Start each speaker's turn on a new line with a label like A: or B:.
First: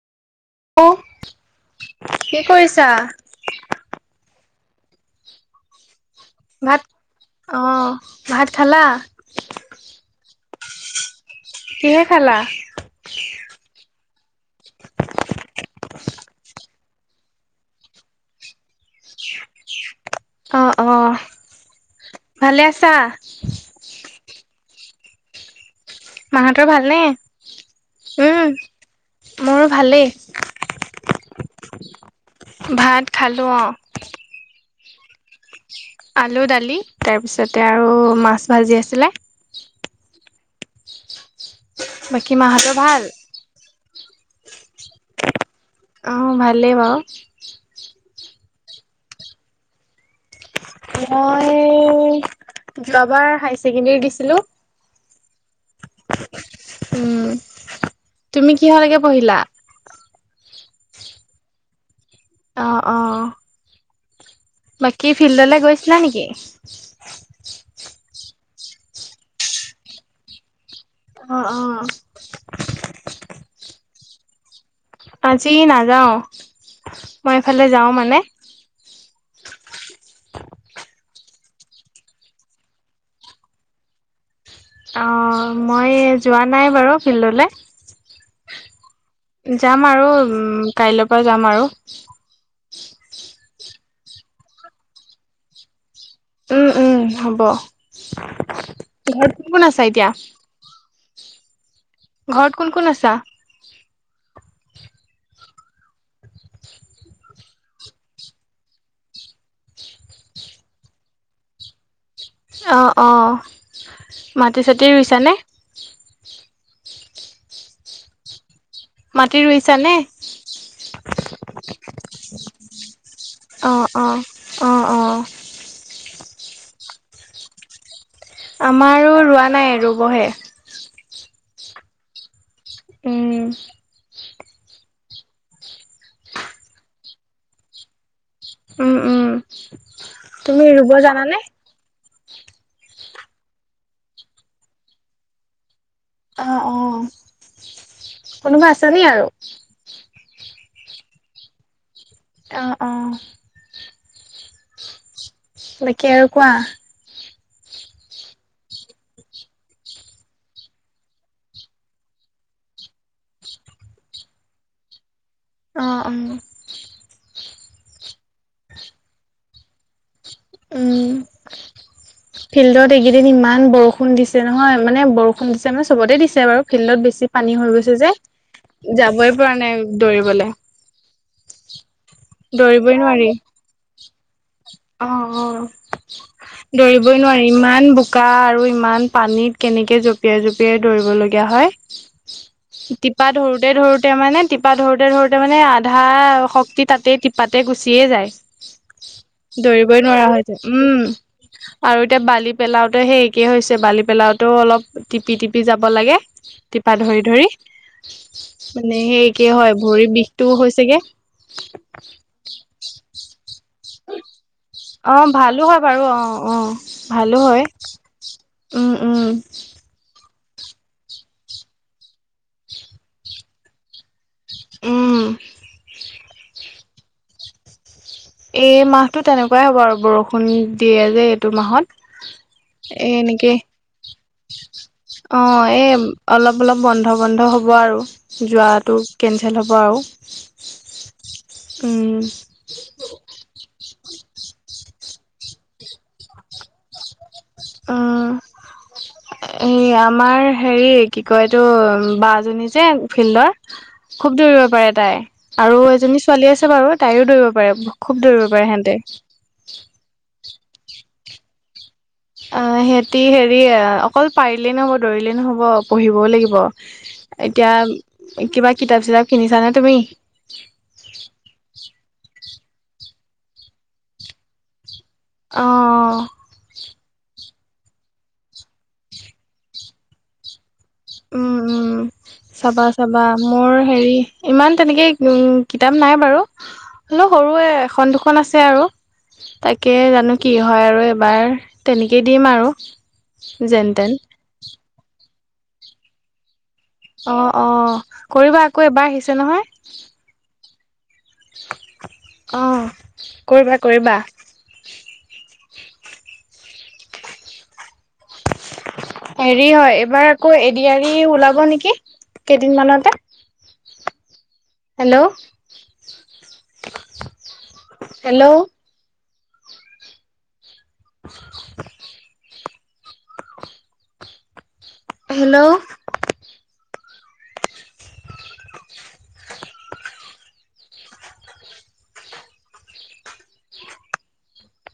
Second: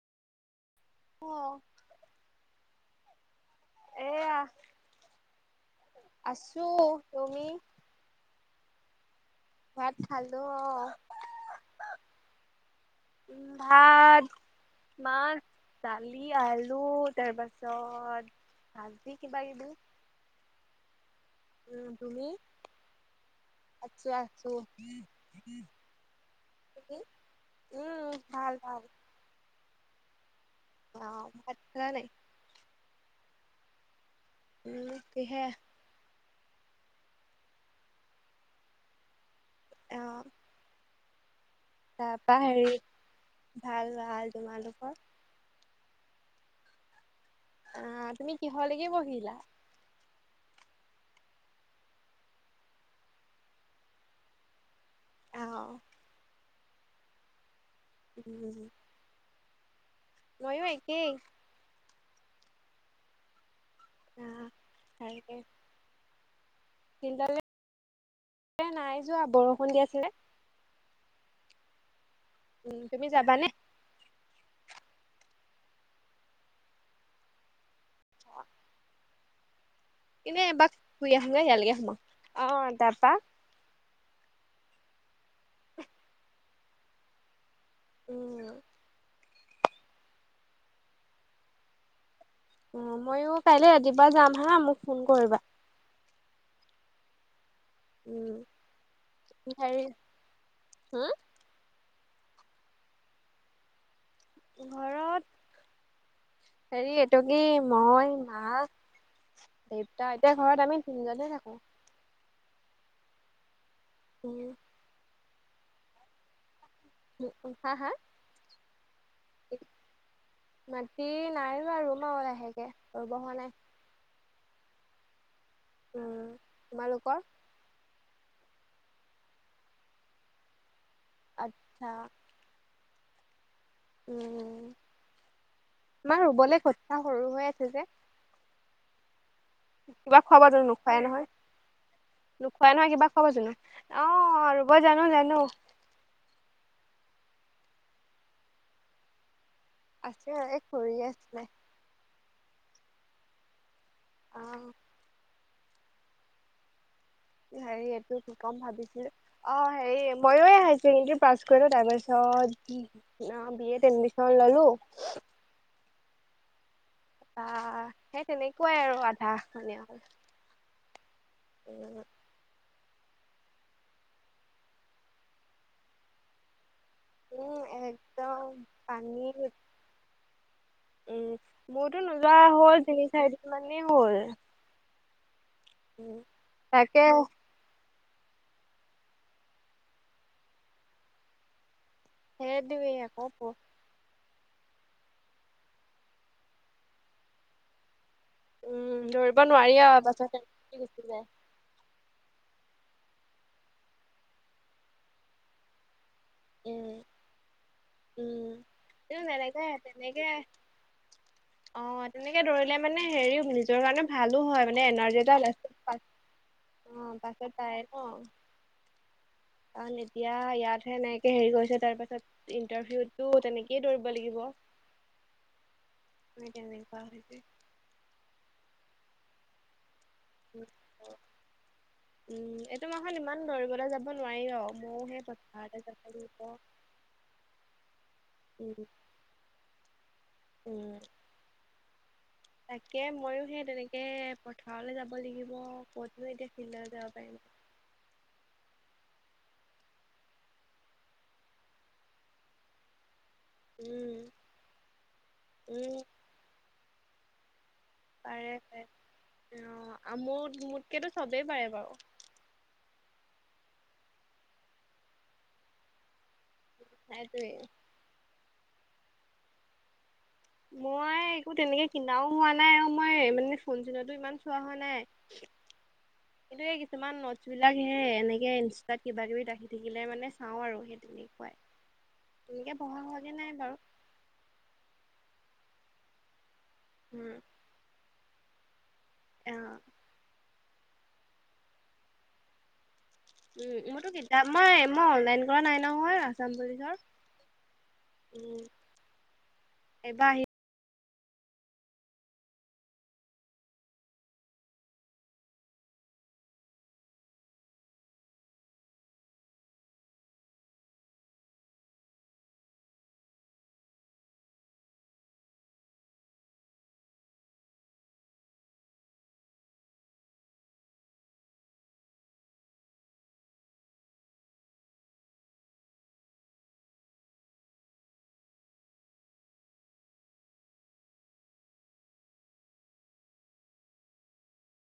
A: অ
B: hello, কি কৰিছা?
A: আহ, আছোঁ,
B: ভাত
A: তুমি?
B: অ', ভাত খালা?
A: ভাত খালোঁ অ।
B: কিহে খালা?
A: ভাত, মাছ, দালি, আল লু, তাৰ পাছত, ভাজি কিবা কিবি
B: অ', অ'।
A: উম তুমি?
B: ভালে আছা?
A: আছোঁ, আছোঁ।
B: মাহঁতৰ ভালনে?
A: ভাল
B: উম,
A: ভাল
B: মোৰো ভালেই।
A: অ', ভাত খালা নে নাই?
B: ভাত খালোঁ অ'।
A: উম, কিহে?
B: আলু, দালি, তাৰপিছতে আৰু মাছ ভাজি আছিলে।
A: অ
B: বাকী মাহঁতৰ ভাল?
A: ভাল-ভাল, তোমালোকৰ?
B: অ', ভালেই বাৰু।
A: আহ তুমি কিহৰলৈকে পঢ়িলা?
B: মই যোৱাবাৰ হাই ছেকেণ্ডৰী দিছিলো।
A: অ'।
B: উম, তুমি কিহৰলৈকে পঢ়িলা?
A: মইয়ো একেই।
B: অ, অ।
A: আহ
B: বাকী ফিল্ডলৈ গৈছিলা নেকি
A: এহ নাই যোৱা, বৰষুণ দি আছিলে
B: অহ অহ
A: তুমি যাবানে?
B: আজি নাযাওঁ মই এইফালে যাওঁ মানে
A: এনেই এপাক ফুৰি আহোঁগৈ ইয়াৰ লৈকে অ, তাৰ পৰা
B: অ মই যোৱা নাই বাৰু ফিল্ডলৈ
A: উম
B: যাম আৰু কাইলৈৰ পৰা যাম আৰু
A: অ, ময়ো কাইলে ৰাতিপুৱা যাম হা মোক ফোন কৰিবা
B: উম উম হব
A: উম
B: ঘৰত কোন কোন আছা এতিয়া?
A: হমম
B: ঘৰত কোন কোন আছা
A: ঘৰত হেৰি এইটো কি মই মা দেউতা এতিয়া ঘৰত আমি তিনিজনে থাকোঁ
B: অ, অ,
A: উম
B: মাটি চাতি ৰুইছানে?
A: উ হা হা?
B: মাটি ৰুইছা নে?
A: মাটি নাই ৰুৱা ৰুম আৰু ‌লাহেকৈ ৰুব হোৱা নাই
B: অ অ অ অ'
A: তোমালোকৰ [inaudible]
B: আমাৰো ৰোৱা নাই ৰুবহে,
A: আচ্ছা [inaudible]
B: উম!
A: উ আমাৰ ৰুবলৈ কঠা সৰু হৈ আছে যে
B: উম উম
A: কিবা
B: তুমি ৰুব জানানে,
A: নোখোৱা নহয় কিবা খব জানো অহ ৰুব জানো জানো।
B: অ অ কোনোবা আছে নি আৰু [inaudible]
A: আছে এই খুৰিয়ে আছিলে।
B: অ অ'
A: অহ!
B: বাকি আৰু কোৱা।
A: [unintelligible] অ অ বি এত এডমিচন ললো।
B: অহ অ [inaudible]
A: অহ সেই তেনেকুৱাই আৰু আধা মানে হল।
B: উম ফিল্ডত কেইদিন ইমান বৰষুণ দিছে নহয় মানে বৰষুণ দিছে মানে চবতে দিছে বাৰু ফিল্ডত বেছি পানী
A: উম
B: হৈ গৈছে যে
A: একদম পানী
B: যাবই পৰা নাই দৌৰিবলে
A: উম
B: [inaudible]
A: মোৰতো নোযোৱা হ'ল
B: দৌৰিবই
A: তিনি
B: নোৱাৰি
A: চাৰিদিন মানেই হ'ল,
B: অ অ
A: উম তাকে
B: দৌৰিবই নোৱাৰি ইমান বু শুকা আৰু ইমান পানীত কেনেকে জপিয়াই জঁপিয়াই দৌৰিব লগিয়া হয়
A: সেইটোৱে
B: তিপা
A: আকৌ
B: ধৰোতে ধৰোতে মানে টিপা ধৰোতে ধৰোতে মানে আধা শক্তি তাতে টিপাতে গুচিয়ে যায়
A: উম ধৰিব
B: দৌৰিবই নোৱাৰা হয়তো উম [inaudible] আৰু এতিয়া বালি পেলাওঁতে সেইেই হৈছে বালি পেলাওঁতেও অলপ টিপি টিপি যাব লাগে।
A: উম
B: তিপা ধৰি ধৰি
A: উম
B: মানে সেই কি
A: তেনেকে
B: হয় ভৰিৰ
A: তেনেকে
B: বিষটোও হৈছেগে।
A: অ তেনেকে ধৰিলে মানে হেৰিও নিজৰ কাৰণে ভালো হয় মানে
B: অ
A: এনাৰ্জি এটা
B: ভালো
A: লাষ্টত
B: হয়
A: পা
B: বাৰু অ অ' অ
A: অ
B: ভালো
A: পাছত
B: হয়।
A: পায় ন এয়া ইয়াতহে নেকে হেৰি কৰিছে তাৰ পাছত ইণ্টাৰভিউতো তেনেকেই দৌৰিব লাগিব।
B: উম!
A: মট এনেক পক
B: এই মাহতটো তেনেকুৱাই হ'ব আৰু- বৰষুণ দিয়ে যে এইটো
A: উম এইটো
B: মাহত এ
A: মাহত ইমান
B: এনেকেই,
A: দৌৰিবলৈ যাব নোৱাৰি আৰু ময়ো সেই
B: অ
A: পথাৰতে
B: এ
A: যাব লাগিব
B: অলপ অলপ বন্ধ বন্ধ হব আৰু
A: উম
B: যোৱাতো কেঞ্চেল হ'ব আৰু
A: উম!
B: অ'!
A: তাকে ময়ো সেই তেনেকে তে পথাৰলৈ যাব লাগিব কত এতিয়া ফিল যাব পাৰিম
B: এ আমাৰ হেৰি কি কয় এইটো বা জনী যে ফিল্ডৰ
A: উম
B: খুব দৌৰিব পাৰে তাই আৰু
A: উম
B: এজনী ছোৱালী আছে বাৰু তাইও দৌৰিব পাৰে। খুব দৌৰিব
A: পাৰে
B: সিহঁতে।
A: পাৰে অ আমোদ মোদকেতো চবেই পাৰে বাৰু
B: অ সিহতি হেৰি অকল পাৰিলেই নহব দৌৰিলেই নহব পঢ়িবও লাগিব।
A: সেইটোৱে
B: এতিয়া কিবা কিতাপ চিতাপ কিনিছানে তুমি?
A: মই একো তেনেকে কিনাও হোৱা নাই আৰু মই মানে ফোন চোনতো ইমান চোৱা হোৱা নাই।
B: আহ!
A: বস্তুবিলাক সে এনেকে ইনষ্টাত কিবা কিবি ৰাখি থাকিলে মানে চাওঁ আৰু সেই তেনেকুৱাই।
B: উম উম
A: তেনেকে
B: চাবা
A: পঢ়া
B: চাবা
A: হোৱাগে নাই
B: মোৰ
A: বাৰু
B: হেৰি ইমান তেনেকে উম কিতাপ নাই বাৰু অলও
A: উম
B: সৰুৱে এখন দুখন আছে আৰু
A: অ
B: তাকে জানো কি হয় আৰু এবাৰ তেনেকেই দিম আৰু
A: উম
B: যেন
A: মইতো
B: তেন
A: কিতাম মই মই অনলাইন কৰা নাই নহয় আছাম বুলি
B: অ অ কৰিবা আকৌ এবাৰ আহিছে নহয়
A: এইবাৰ আহি
B: অঁ কৰিবা কৰিবা হেৰি হয় এইবাৰ আকৌ এৰি এৰি ওলাব নেকি কেইদিনমানানতে হেল্ল' হেল্ল' [unintelligible] হেল্ল'